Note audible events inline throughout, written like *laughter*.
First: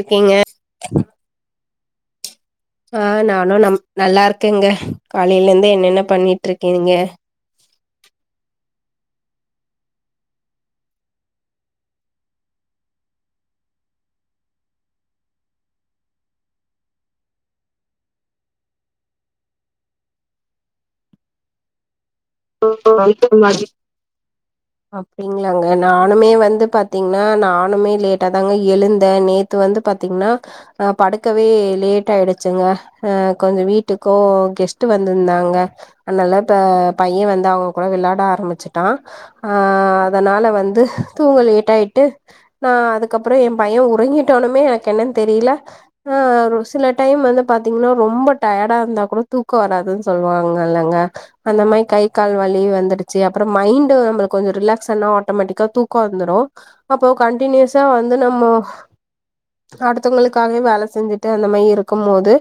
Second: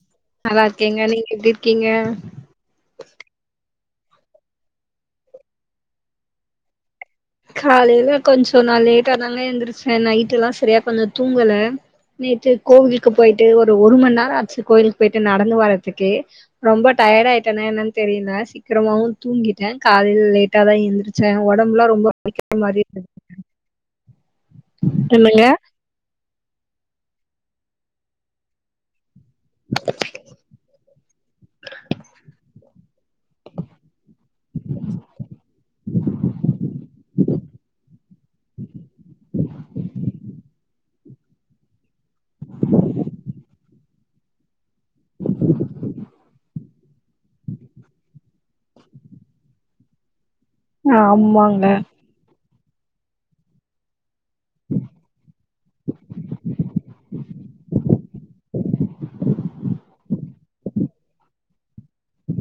இருக்கீங்க நல்லா இருக்கேங்க நீங்க எப்டி இருக்கீங்க ஆ நானு நம் நல்லா இருக்கேங்க காலலேந்து என்னென்ன பண்ணிட்ருக்கீங்க காலைல கொஞ்ச நா லேட்டா தாங்க எந்துருச்சே நைட்டு்லா சரியா கொஞ்ச தூங்கல நேற்று கோவிலுக்கு போயிட்டு ஒரு ஒருமண நேர ஆச்சு கோவிலுக்கு போயிட்டு நடந்து வரதுக்கே ரொம்ப ட டயர்ட் ஆயிட்டேனா என்னன்னு தெரியல சீக்கிரமாவு தூங்கிட்டே காலயிலலேட்டா தா எந்துருச்சே உடம்பெல்லா ரொம்ப வலிக்கிற மாரி இருந்தது என்னங்க அப்டிங்களாங்க நானுமே வந் து பாத்தீங்னா நானுமே லேட்டா தாங்க எழுந்து தே நேத்து வந்து பாத்தீங்னா படுக்கவே லேட் ஆயிடுச்சுங்க அ கொஞ்ச வீட்டு கோ கெஸ்ட் வந்துருந்தாங்க அதனால இப்ப யன் வந்து அவங்க கூட விளையாட ஆரம்பிச்சிட்டா அதனால வந்து தூங்க லேட் ஆயிட்டு நா அதுக்கப்புற என் பையன் உறங்கிட்டானுமே எனக்கு என்னன்னு தெரியல ஆஹ்ரு சில டைம் வந்து பாத்தீங்னா ரொம்ப டயர்டா இருந்தா கூட தூக்க வராதுனு சொல்வாங் ஆஹ ஆமாங்க கால் வலி வந்துடுச்சு அப்புற மைண்ட நம்மளுக் கொஞ்ச ரிலாக்ஸ் ஆனா ஆட்டமேட்டிக்கா தூக்க வந்துடு அப்போ கண்ட்டினியூஸா வந்து நம்மோ அடுத்தவங்களுக்காகவே வேல செஞ்சுட்டு அந்த மாதிரி இருக்கும் போது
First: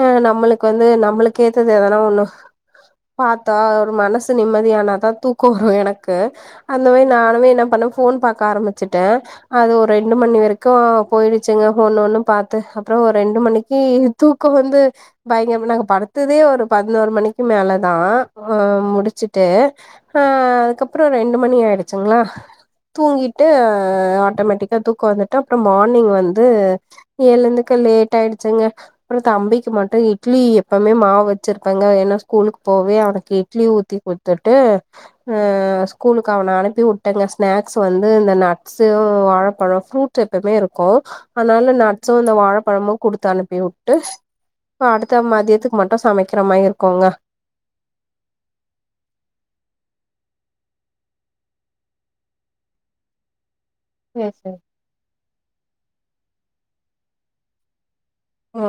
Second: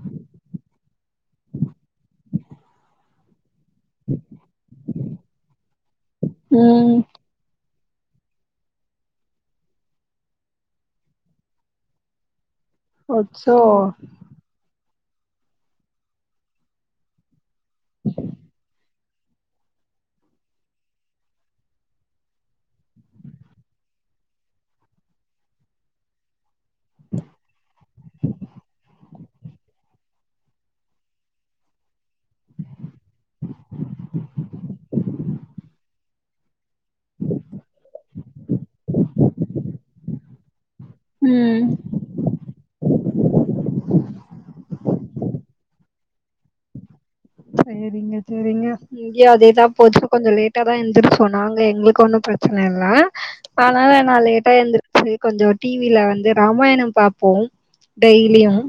அஹ் நம்ம நம்மளுக்கு வந்து நம்மளுக்கு ஏத்தது எதனா ஒண்ணு பாத்தா ஒரு மனசு நிம்மதியானா தா தூக்க வரு எனக்கு அந்த ம் மாதி நானுமே என்ன பண்ண ஃபோன் பாக்க ஆரம்பிச்சுட்டே அது ஒரு ரெண்டு மணி வரைக்கு போயிடுச்சுங்க ஒன்னு ஒன்னு பாத் து அப்புற ஒரு ரெண்டு அச்சோ மணிக்கு தூக்க வந்து பயங்கர நாங்க படுத்ததே ஒரு பதினோரு மணிக் க்கி மேல தா முடிச்சுட்டு ஆஹ் அதுக்கப்புற ரெண்டு மணி ஆயிடுச்சுங்களா தூங்கிட்டு ஆட்டமேட்டிக்கா தூக்க வந்துட்டு அப்புற மார்னிங் வந்து எழுந்துக்க லேட் ஆயிடுச்சுங்க அப்புற தம்பிக்கு மட்டு இட்லி எப்பமே மாவ் வச்சிருப்பேங்க ஏனா ஸ்கூலுக்கு போவே அவனுக் இட்லி ஊத்தி குடுத்துட்டு அ ஸ்கூலுக்கு அவன அனுப்பி வுட்டேங்க ஸ்நாக்ஸ் வந்து த நட்ஸு வாழப்பழ ஃப்ரூட் எப்போமே இருக்கு ம் அதனால நட்ஸும் இந்த வாழப்பழமு குடுத்து அனுப்பி வுட்டு இப்ப அடுத்து மதியத்துக்கு மட்டு சமக்கிற மாரி இருக்குங்க சேரிங்க சேரிங்க இங்கேயு அதேதா போச்சு கொஞ்ச லேட்டா தா எந்திரிச்சோ நாங்க எங்ளுக்கு ஒன்னு பிரச்ன இல்ல *inaudible* ஆனால நா சேர் லேட்டா சேர் எந்துருச்சு கொஞ்ச டிவில வந்து ராமாயணம் பாப்போம் டெய்லியு ஓ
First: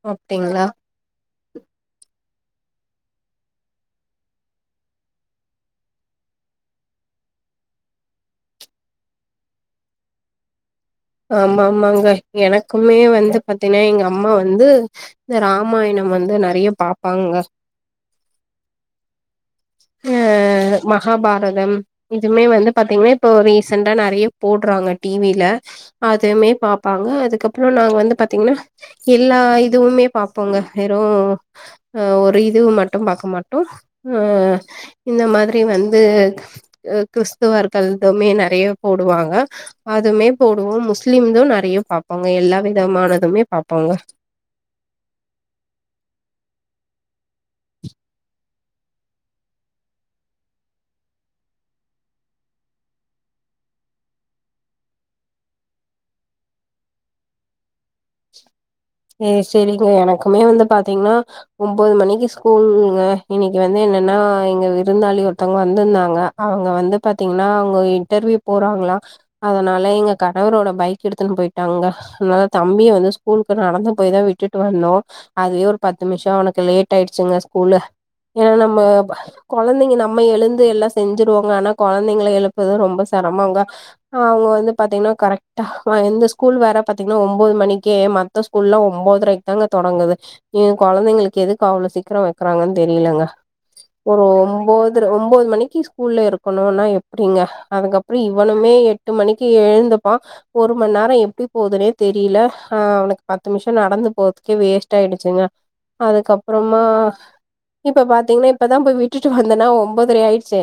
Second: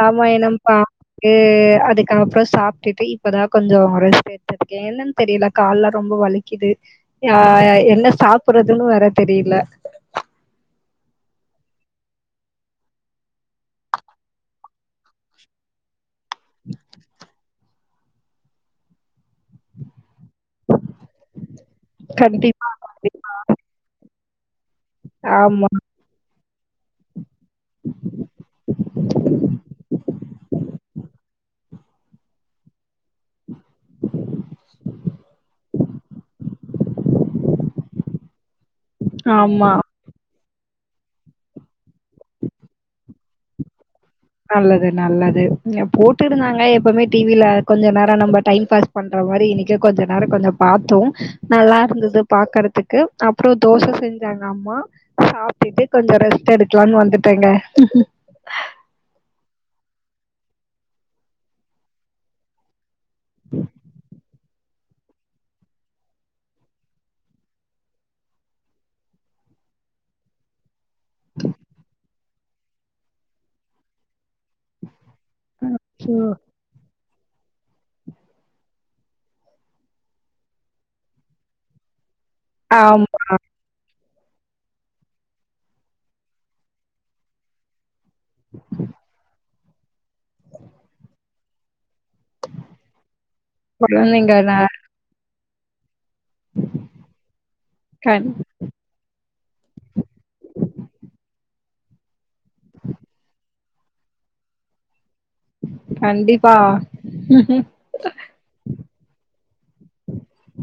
ராமாயணம் அப்டிங்களா *unintelligible* அதுக்கப்புற சாப்டுட்டு இப்பதா கொஞ்ச ரெஸ்ட் எடுத்துருகேனுன்னு தெரியல கால்லா ரொம்ப வலிக்குது ஆ.. என்ன சாப்டுறதுன்னு வேற தெரில *inaudible* ஆமா ஆமாங்க எனக்குமே வந்து பாத்தீனா எங்க அம்மா வந்து இந்த ராமாயணம் வந்து து நெறய பாப்பாங்க ஹ் அ மகாபாரதம் இதுமே வந்து கண்டிப்பா பாத்தீங்னா இப்போ ரீசண்டா நெறைய போட்றாங்க டிவில ஆமா அதுமே பாப்பாங்க அதுக்கப்றோ நாங்க வந்து பாத்தீங்னா எல்லா இதுவுமே பாப்போங்க ஹே ரோ ஓ அ ஒரு இது மட் டு பாக்க மாட்டோ ம் இந்த மாதிரி வந்து அ கிறிஸ்துவர்கள்துமே நெறைய போடுவாங்க ஆமா அதுமே போ ரோ முஸ்லிம் து நெறைய பாப்போங்க எல்லா விதமான நல்லது நல்லது போட்டுருந்தாங்க எப்பமே டிவில கொஞ்ச நேர நம்ப டைம் பாஸ் பண்ற மாரி இன்னிக்கு கொஞ்ச நேரோ கொஞ்ச பாத்தோ நல்லாருந்து து பாக்கறதுக்கு அப்றோ தோச செஞ்சாங்க அம்மா சாப்ட்டுட்டு கொஞ்ச ரெஸ்ட் எடுக்கலான் வந் துட்டங்கே ஏ செரிங்க எனக்குமே வந்து பாத்தீங்னா ஒம்போது மணிக்கு ஸ்கூல்ங்க இன்னைக்கு வந்து என்னன்னா எங்க விருந்தாலி ஒருத்தவங்க வந்திர்ந்தாங்க அவுங்க வந்து பாத்தீங்கனா அவுங்க இன்டர்வியூ போறாங்ளா அதனா ல எங்க கணவரோட பைக் எடுத்துன் போயிட்டாங்க அனால தம்பிய வந்து ஸ்கூலுக்கு நடந்து போய் தா விட்டுட் டு வந்தோ அதுவே ம். ஒரு பத்து ஓ! மிஷோ அவனக்கு லேட் ஆய்டுச்சுங்க ஸ்கூல்ல ஏ நம்ம கொழந்தைங்க நம்ம எழுந்து எல்லா செஞ்சிருவோங்க ஆனா கொழந்தைங்கள எழுப்புது ரொம்ப ஆமா. செரமங்க அவுங்க வந்து பாத்தீங்னா கரெக்டா எந்த ஸ்கூல் வேற பாத்தீங்னா ஒம்போது மணிக்கே ம த்த ஸ்கூல்ல ஒம்போதரைக் தாங்க தொடங்குது ஏ கொழந்தைங்களுக்கு எதுக்கு அவ்ளோ சீ க்கிரோ வெக்கிறாங்கன் தெரியிலங்க ஒரு குழந்தைங்க நா ஒம்போதர ஒம்போது மணிக்கி ஸ் கூல்ல இருக்கணுனா எப்டிங்க அதுக்கப்றோ கண் இவனுமே எட்டு மணிக்கு எழுந்துப்பா ஒரு மண் நே நேரோ எப்டி போதுனே தெரியில ஆ அவனுக்கு பத்து மிஷோ நடந்து போதுக்கே வேஸ்ட் ஆயிடுச் சிங்க கண்டிப்பா. அதுக்கப்புறமா இப்ப பாத்தீங்னா இப்பதா போய் விட் விட்டுட்டு வந்தனா ஒம்போதரை ஆயிட்ச்சு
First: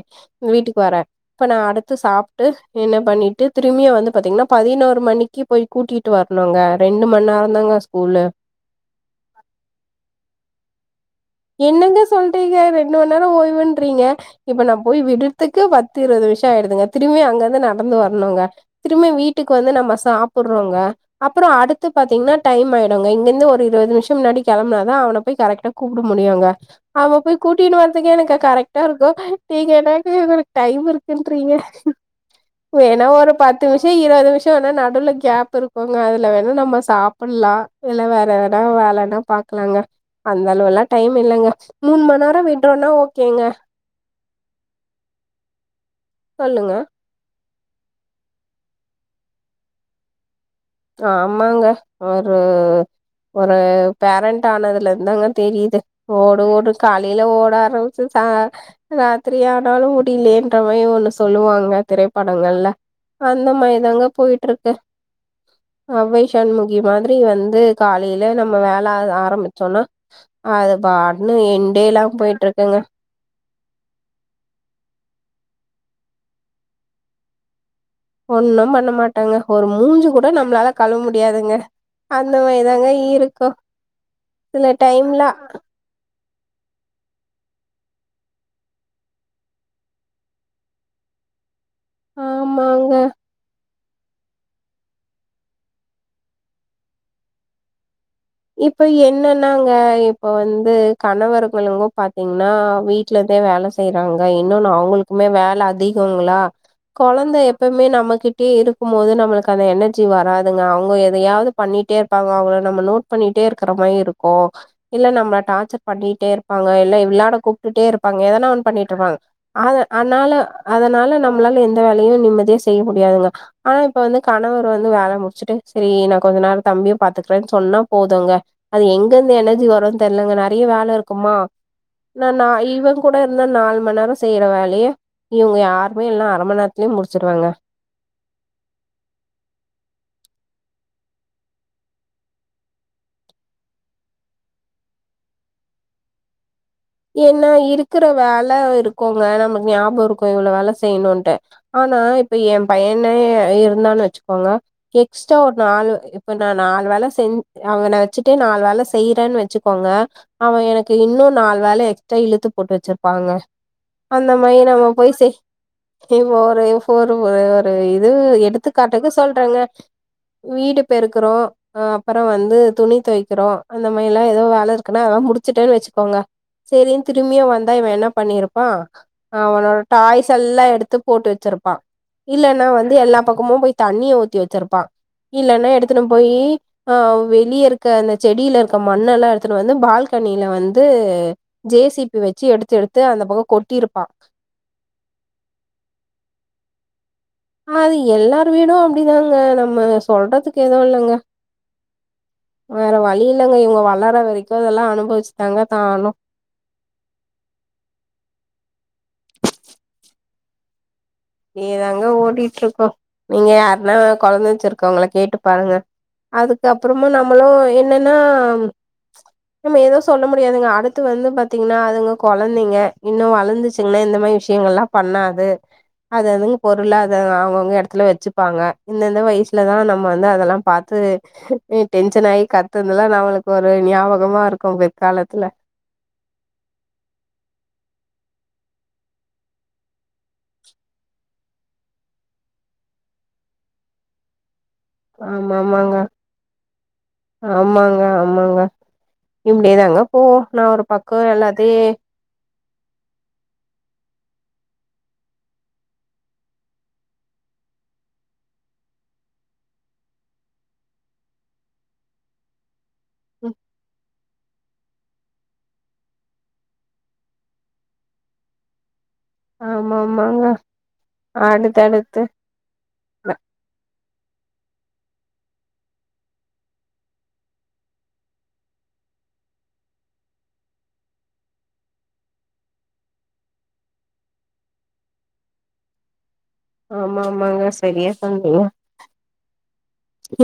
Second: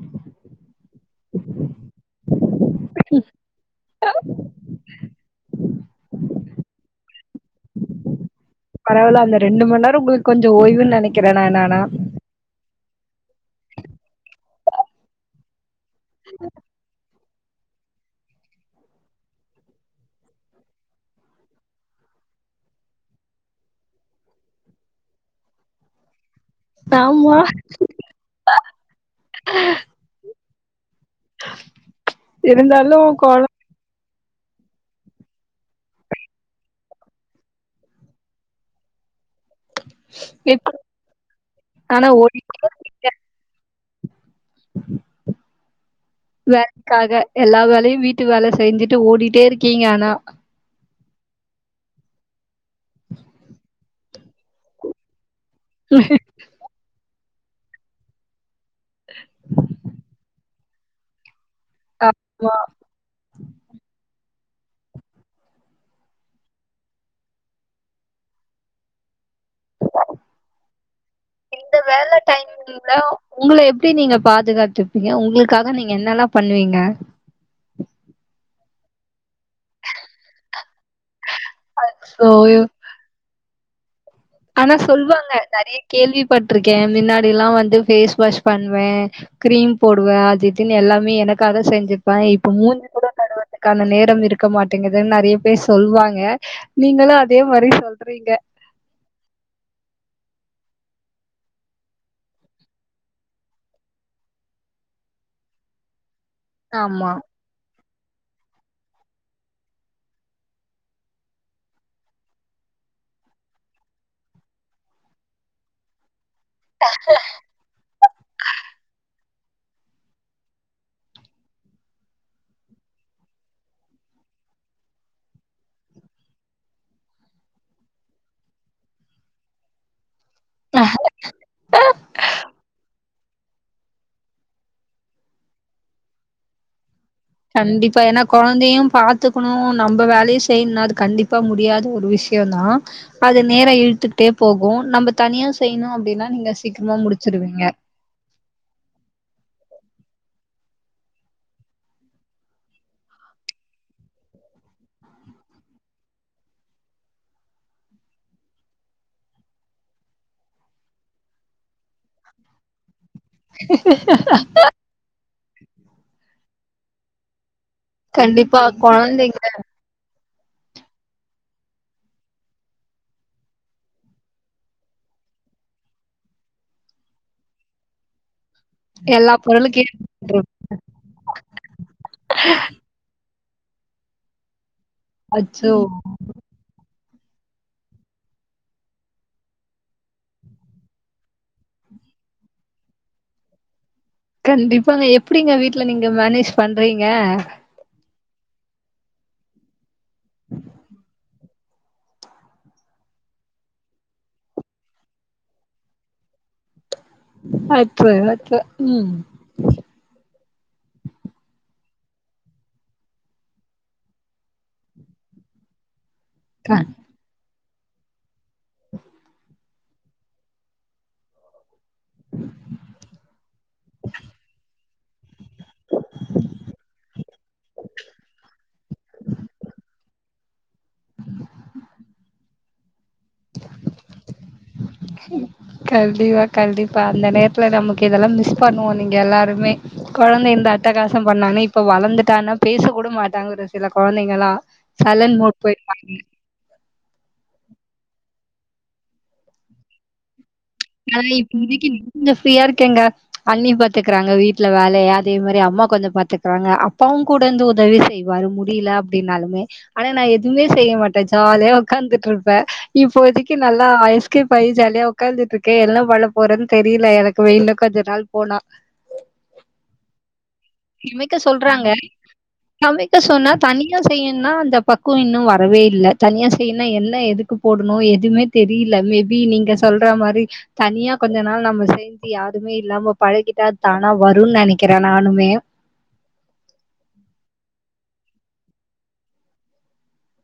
வீட்டுக்கு வர இப்ப நா அடுத்து சாப்ட்டு என்ன பண்ணிட்டு திரும்யு வந்து பாத்தீங்னா பதினோர் மணிக்கு போய் கூட்டிட்டு வரணுங்க ரெண்டு மண் நேரோ தாங்க ஸ்கூல்லு பரவால அந்த ரெண்டு மண் நேரோ கொ கொஞ்ச ஓய்வுன் நெனைக் என்னங்க சொல்றீங்க ரெண்டு மண் நேரோ ஓய்வுன்றீங்க இப்ப நா போய் விடுதுக்கு பத் து இருவது மிஷோ ஆய்டுதுங்க திருமியு அங்கந்து நடந்து வரணுங்க திரும்பி வீட்டுக்கு வந்து நம்ம சாப்புறோங்க அப்றோ அடுத்து பாத்தீங்னா டைம் ஆயிடுங்க இங்கருந்து ஒரு இருவது நிம்ஷோ முன்னாடி கெளம்பனாதா அவன போய் கரெக்டா கூப் ட முடியுங்க அவ ஆமா. போய் கூட்டினு வரத்துக்கே எனக்கு கரெக்டா இருக்கு நீங்க என்னாங்க இது மாரி டைம் இருக்குன்றீங்க வேணா இருந்தாலும் ஒரு குழ பத்து மிஷோ இருவது நி சோ ந நடுல கேப் இருக்குங்க அதுல வேணா நம்ம சாப்பிட்லா இல்ல வேற வேணா வேலனா பாக் க்கலாங்க அந்த இப்ப அளவெல்லா டைம் இல்லங்க மூணு ஆனா மண் நேரோ ஓடிட்டே விட்றோனா இருக்கீங்க ஓகேங்க சொல்லுங்க வேலைக்காக எல்லா வேலையு வீட்டு வேல செஞ்சிட்டு ஓடிட்டே இருக்கீங்க ஆனா ஆமாங்க ஒரு ஒரு பேரண்ட் ஆனதுலந்தாங்க தெரியிது ஓடு ஓடு காலையில ஓட ஆரம்ச்சு சா ராத்திர ஆனாலு முடியலேன்ற மாரி ஒண்ணு சொல்லுவாங் க ஆமா. திரைப்படங்கள்ல அந்த மாரிதாங்க போயிட்ருக்கு அவ்வை ஷண்முகி மாதிரி வந்து காலையில நம்ம வேல ஆ ஆரம்பி சொன்னா அது பாட்னு இந்த எண்டே வேல இல்லாம போயிட்ருக்குங்க டைமிங்ல உங்கள எப்டி நீங்க பாதுகாத்துப்பீங்க உங்களுக்காக நீங்க என்னெல்லா பண்ணுவீங்க ஒண்ணு பண்ண மாட் டங்க ஒரு மூஞ்சு கூட நம்ளால கழுவ முடியாதுங்க சோ அந்த மாரி தாங்க இருக்கு சில ஆனா டைம்ல சொல்வாங்க நெறைய கேள்வி பட்ருக்கே மின்னாடி எல்லா வந்து ஃபேஸ் வாஷ் பண்வே கிரீம் போடுவே அது இதுன் எல்லாமே எனக்காக செஞ்சுப்பே இப்ப மூஞ்சி ஆமாங்க கூட கழுவ கான நேரம் இருக்க மாட்டேங்கிதுன் நெறைய பேர் சொல்வாங்க நீங்களு அதே மாரி சொ இப்ப என்னென் நாங்க இப்போ வந்து கணவர்ங்களுங்கு பாத்தீங்னா வீட்லந்தே வேல செய்யறாங்க இன்னொன்னு அவுங்களுக்குமே வேல அதிகோங்ளா ஆமா. கொழந்த எப்பவுமே நாம் ம கிட்டயே இருக்கும் போது நம்மளுக்கு அந்த எனர்ஜி வராதுங்க அவங்க எதையாவது பண்ணிட்டே இருப்பாங்க அவங்கள நம்ம நோட் பண்ணிட்டே இருக்கற மாரி இருக்கு இல்ல நம்மள டார்ச்சர் பண்ணிட்டே இரு ப்பாங்க இல்ல விளாட கூப்டுட்டே இருப்பாங்க எதனா ஒண்ணு பண்ணிட்ருப்பாங்க அத அதனால அதனால நம்மளால எந்த வேலையு நிம்மதியா செய்ய முடியாதுங்க ஆனா இப்ப வந்து கணவர் வந்து வேல முடிச்சுட்டு சரி நா கொஞ்ச நேர தம்பியு பாத்துக்கறேன் சொன்னா போதுங்க அது எங்கிருந்து எனர்ஜி வருன் தெர்லங்க நறைய வேல இருக்குமா நா நா இவ கூட இருந்தா நாலு மண் நேர செய்ற வேலைய இவுங்க யாருமே இல்னா அரை மண் நேரத்துலயே முடிச் கண்டிப்பா ஏனா கொழந்தையு பாத்துக்கணு நம்ப வேலையு செய்னு அது கண்டிப்பா முடியாத ஒரு விஷயந்தா அது நேர இழுத்துட்டே போகு நம்ம தனியா செய்ணு அப்டினா நீங்க சீக்கிரமா ஏன்னா முடிச்சிருவீங்க இருக்குற வேலை இருக்குங்க நமக்கு ஞாபக இருக்கு இவ்ளோ வேல செய்ணுன்ட்டு ஆனா இப்ப எம் பையனே இருந்தானு வச்சுக்கோங்க எக்ஸ்டா ஒரு நாலு இப்ப நா நாலு வேலை செஞ் அவன வச்சுட்டே நாலு வேலை செய்யிறேன் வச்சு க்கோங்க அவ எனக்கு இன்னு நாலு வேலை எக்ஸ்ட்ரா இழுத்து போட்டு வெச்சிருப்பாங்க அந்த மாரி நம்ம போய் செய் செய்வோ ஒரு எ ஃபோரு ஒரு இது கண்டிப்பா எடுத்துக்காட்டுக்கு கொழந்தைங்க சொல்றேங்க வீடு பெருக்கறோ அப்பற வந்து துணி துவைக்கிறோ அந்த மாரிலா எதோ வேலை இருக்குனா அதாம் முடிச்சட்டேன் வச்சுக்கோங்க சரினு திரும்பியு வந்தா இவ என்ன பண்ணிருப் பா எல்லா பொருளு அவனோட டாய்ஸ் கேட்டு எல்லா எடுத்து போட்டு வச்சிருப்பா இல்லனா வந்து எல்லா பக்கமு போய் தண்ணிய ஊத்தி வச்சிருப்பா இல்லனா அச்சோ எடுத்துனு போயி அ வெளியே இருக்க அந்த செடில இருக்க மண்ணெல்லா எடுத்துட்டு வந்து பால்கனில வந்து ஜே சி பி வச்சு எடுத்து எடுத்து அந்த பக்க கொட்டிருப்பா கண்டிப்பாங்க எப்டிங்க வீட்ல நீங்க மேனேஜ் பண்றிங்க அது எல்லார் வீடு அப்டிதாங்க நம்ம சொல்றதுக்கு எதுவு இல்லங்க வேற வழி இல்லங்க இவங்க வளற வரைக்கு இதெல்லா அனுபவிச்சுதாங்க தாகனு அச்சோ அச்சோ ம் நீங்கதாங்க ஓடிட்ருக்கோ நீங்க யாருனா கொழந்த வச்சிருக்கவங்கள கேட்டு பாருங்க க அதுக்கப்புறமா நம்மளு என்னனா நம்ம எது சொல்ல முடியாதுங்க அடுத்து வந்து பாத்திங்னா அதுங்க கொழந்தைங்க இன்னு வளந்துச்சுங்னா இந்த மார் விஷயங்கள்லா பண்ணாது அது அதுங்க பொருளா அத அவங்கவுங்க எடத்துல வச்சுப்பாங்க இந்தந்த வயசுலதா நம்ம வந்து அதெல்லா பாத்து டென்ஷன் ஆகி கத்த இதெல்லா நம்மளுக்கு ஒரு ஞாபகமா இருக்கு பிற்காலத்துல நமக்கிதெல்லா மிஸ் பண்ணுவோ நீங்க எல்லாருமே குழந்தை இந்த அட்டகாசம் பண்ணானே இப்ப வளந்துட்டானா பேச கூட மாட்டாங்க சில கொழந்தைங்களா சைலன்ட் மோட் ஆமாமாங்க போயிருப்பாங்க. ஆமாங்க ஆமாங்க இப்டியேதாங்க போகு நா ஒரு ஆனா பக்க எல்லாத்தை இப்போதைக்கு கொஞ்சம் ஃப்ரீயா இருக்கேங்க அண்ணி பாத்துக்கிறாங்க வீட்ல வேலைய அதே மாரி அம்மா கொஞ்ச பாத்துக்றாங்க அப்பாவு கூட வந்து உதவி செய்வாரு முடில அப்டினாலுமே ஆனா நா எதுமே செய்ய மாட்ட ஜாலியா உக்காந்துட்ருப்ப ப்ப இப்போதைக்கு ம், நல்லா எஸ்கேப் ஆயி ஜாலியா உக்காந்துட்ருக் கே என்ன பண்ண போறேன்னு தெரியல எனக்கு வெயில கொஞ்ச நாள் போனா ஆமா ஆமாங்க மைக்க சொல்றாங்க அடுத்தடுத்து சமைக்க சொன்னா தனி தன செய்யும்னா அந்த பக்குவ இன்னு வரவே இல்ல தனியா செய்யனுன என்ன எதுக்கு போடணு எதுவுமே தெரியல மேபி நீங்க சொல்ற மாரி தனியா கொஞ்ச நாள் நம்ம சேந்து யாருமே இல்லாம பழகிட்டா ஆனா வருன்னு நெனைக்கிறே நானுமே பெரிய சொந்து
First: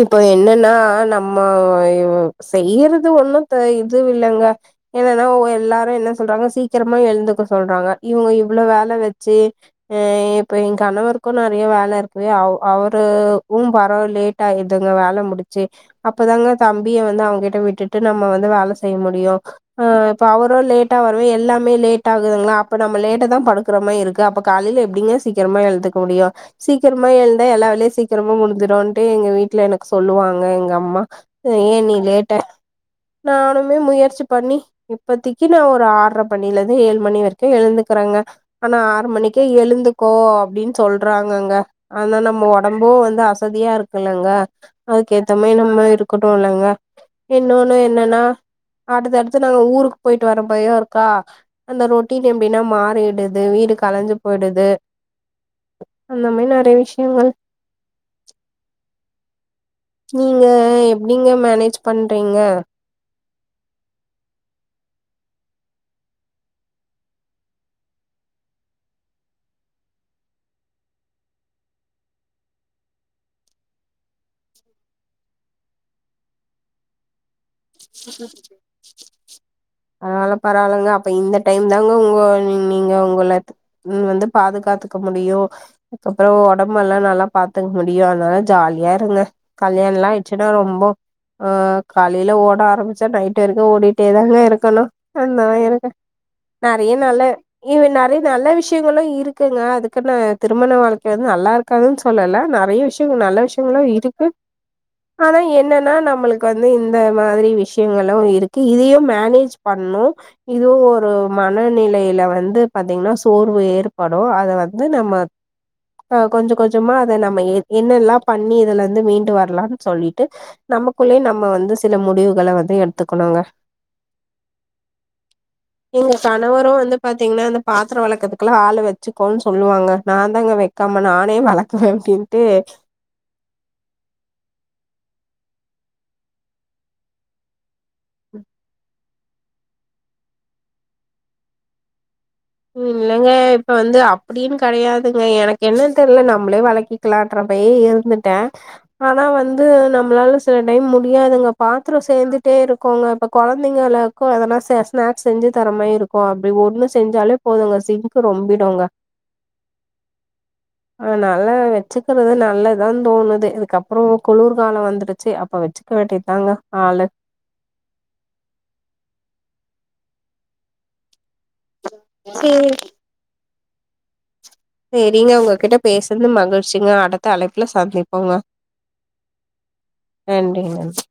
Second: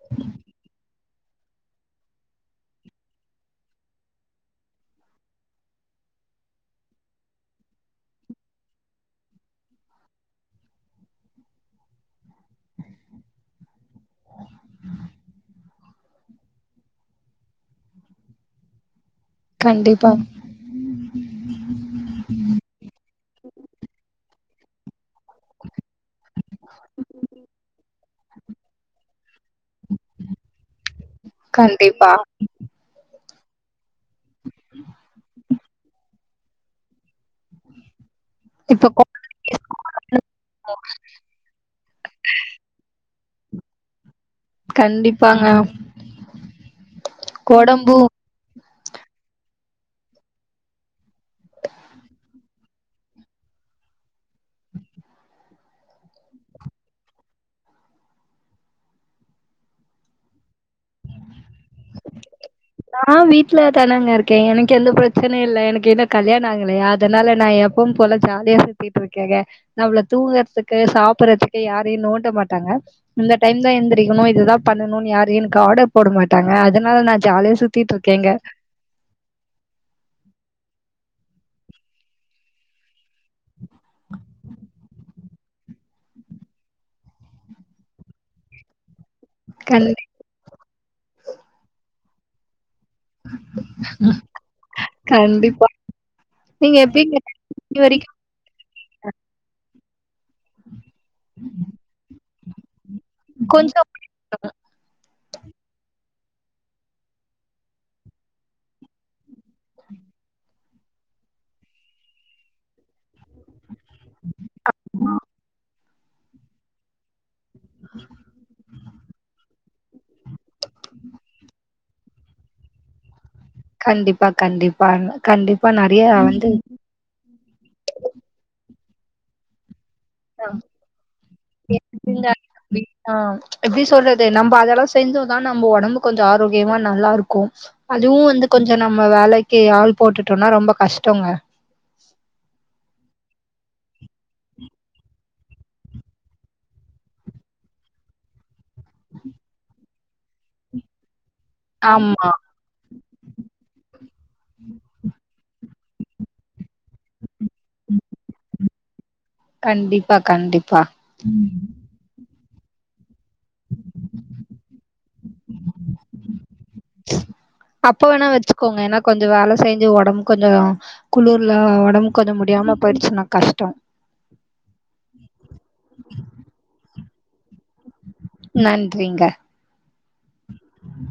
இப்போ என்னன்னா நம் அம்மா செய்யறது ஒன்னும் இது இல்லைங்க என்னன்னா எல்லாரு என்ன சொ சொல்றாங்க சீக்கிரமா எழுந்துக்க சொல்றாங்க இவங்க இவ்வளவு வேல வச்சு அ இப்ப எங் கணவரு கு நெறைய வேல இருக்கு அவ் அவரு ம் பரவால்லே இதுங்க வேல முடிச்சு அப்பதாங்க தம்பிய வந்து அவங்கிட்ட விட்டுட்டு நம்ம வந்து வேல செய்ய மு ரியு ஆ கண்டிப்பா, இப்பவரு லேட்டா வருது எல்லாமே லேட் ஆகுதுங்களா அப்ப நம்ம லேட் இப்பதா படுக்குற மாரி இருக்கு அப்ப காலையில எப்டிங்க சீக்கிரமா எழுதுக்க முடியு சீக்கிரமா எழுந்தா எல்லா வேலய சீ திருமங்கொலத்துல வண்ட்டு எங்க எனக்கு சொல்லுவாங்க எங்க அம்மா ஏ நீ கண்டிப்பா. லேட்டா நானானுமே முயற்சி சுப் பண்ணி இப்பத்திக்கு நா ஒரு ஆர்ர மணியிருந்து ஏழு மணி வரைக்கு எழுந்துக்கறேங்க ஆனா இப்ப கொ ஆறு மணிக்கே எழுந்துக்கோ அப்டின் சொல்றாங்கங்க ஆனா நம்ம ஒடம்பு வந்து வசதியாருக் இங்க அதுக்கு ஏத்த கண்டிப்பாங்க. மாரி நம்ம இருக்கட்டு இல்லங்க இன்னொன்னு கொடம்பு என்னன்னா அடுத்த அடுத்து நாங்க ஊருக்கு போயிட்டு வர போரோ இருக்கா அந்த ரொட்டீன் எப்டின்னா மாறிடுது வீடு கலைஞ்சு போயி்டுது அந்த மாரி நெறைய விஷயங்கள் நீங்க எப்டிங்க மேனேஜ் பண்றீங்க நா வீட்டு்ல தானங்க இருக்கே எனக்கு எந்த பிரச்சனையு இல்லை எனக்கு இன்னு கல்யாண ஆகலையா அதனால நா எப்பவும் போல ஜாலியா சுத்திட்ருக்கேங்க நம்ள தூங்கறதுக்கு சாப்பறதுக்கு யாரையு நோண்ட மாட்டாங்க இந்த டைம் தா எந்திரக்கணு இதுதா பண்ணணும்னு யாரு எனக்கு ஆர்டர் போட மாட்டாங்க அதனால நா ஜாலியா சு அதனால பரவாயில்லங்க இப்ப இந்த டைம் தாங்க உங்க நீங்க உங்கள நீங்க வந்து பாதுகாத்துக்க முடியு அப்புற உடம்பெல்லா நல்லா பாத்துக்க முடியு அதனால ஜாலியா இருங்க கண்டி கல்யாண்லா வச்சுட்டா ரொம்ப ஆ காலைல ஓட ஆரம்ச் ச நைட் வரைக்கு ஓடிட்டே தாங்க இருக்கணு அந்த நாய் கண்டிப்பா. கணக்கா நீங்க நெறைய எப்படிங்க நல்ல இ இது வரைக்கும் நெறைய நல்ல விஷயங்களு இருக்குங்க அதுக்கு நா திருமண வாழ்க் இ வந்து நல்லாருக்காதுன்னு சொல்லல நெறைய விஷயங்கள் நல்ல விஷயங்களு கொஞ்சம் இருக்கு ஆனா என்னன்னா நம்மளுக்கு வந்து இந்த மாதிரி விஷயங்களு இருக்கு இதையு மேனேஜ் பண்ணு இதுவு ஒரு மனநிலை வந்து பாத்தீங்கன்னா சோர்வு ஏற் படு அத வந்து நம்ம அ கொஞ்ச கொஞ்சமா அத நம்ம ஏத் என்னெல்லா பண்ணி இதுல இந்து மீண்டு வரலான் சொல்லிட்டு நமக்குள்ளையே நம்ம வந்து சில முடிவுகள வந்து எடுத்துக்கணுங்க கண்டிப்பா, கண்டிப்பாங்க. கண்டிப்பா நெறைய எங்க கணவரு வந்து பாத்தீங்னா இந்த பாத்திரோ வெளக்கர்த்க் குல்லா ஆளு வச் சிக்கோன் சொல்லுவாங்க நா தாங்க வைக்காம நானே வெளக்குவே அப்டின்ட்டு ஆ எப்டி சொல்றது நம்ப அதெல்லா செஞ்சோ தா நம்ம ஒடம்பு கொஞ்சோ ஆரோக்கியமா நல்லாருக்கும் அதுவு வந்து கொஞ்சோ நம்ம வேலைக்கு ஆள் போட்டுட்டோன் அனா ரொம்ப கஷ்டோங்க இல்லங்க இப்ப வந்து அப்டின் கெடயாதுங்க எனக்கு என்னன் தெர்ல நம்ளே வெளக்கிக்கலான்ற அப்டியே இருந்துட்ட ஆனா வந்து நம்ளால சில டைம் முடியாதுங்க பாத்ரோ ஆமா சேந்துட்டே இருக் கோங்க இப்ப கொழந்தைங்களுக்கு எதனா ஸநா ஸ்நாக்ஸ் செஞ்சுத் தர மாரி இருக்கு அப்டி ஒன்னு செஞ்சாலே போதுங்க சிங்க்கு ரொம்பிடுங்க கண்டிப்பா கண்டிப்பா அதனால வச்சுக்கிறது நல்லதா தோணு து இதுக்கப்புற குளுர் கால வந்துடுச்சு அப்ப வச்சுக்க வேண்டியதாங்க ஆளு அப்ப வேணா வச்சுகோங்க ஏனா செஞ்சு ஒடம்பு கொஞ்ச குளுர்ல ஒடம்பு கொஞ்ச சேரி முடியாம போயிடுச்சுனா கஷ்ட செரிங்க உங்ககிட்ட பேசுனது மகிழ்ச்சிங்க அடுத்த அழைப்புல சந்திப் போங்க நன்றிங்க நன்றி நன்றி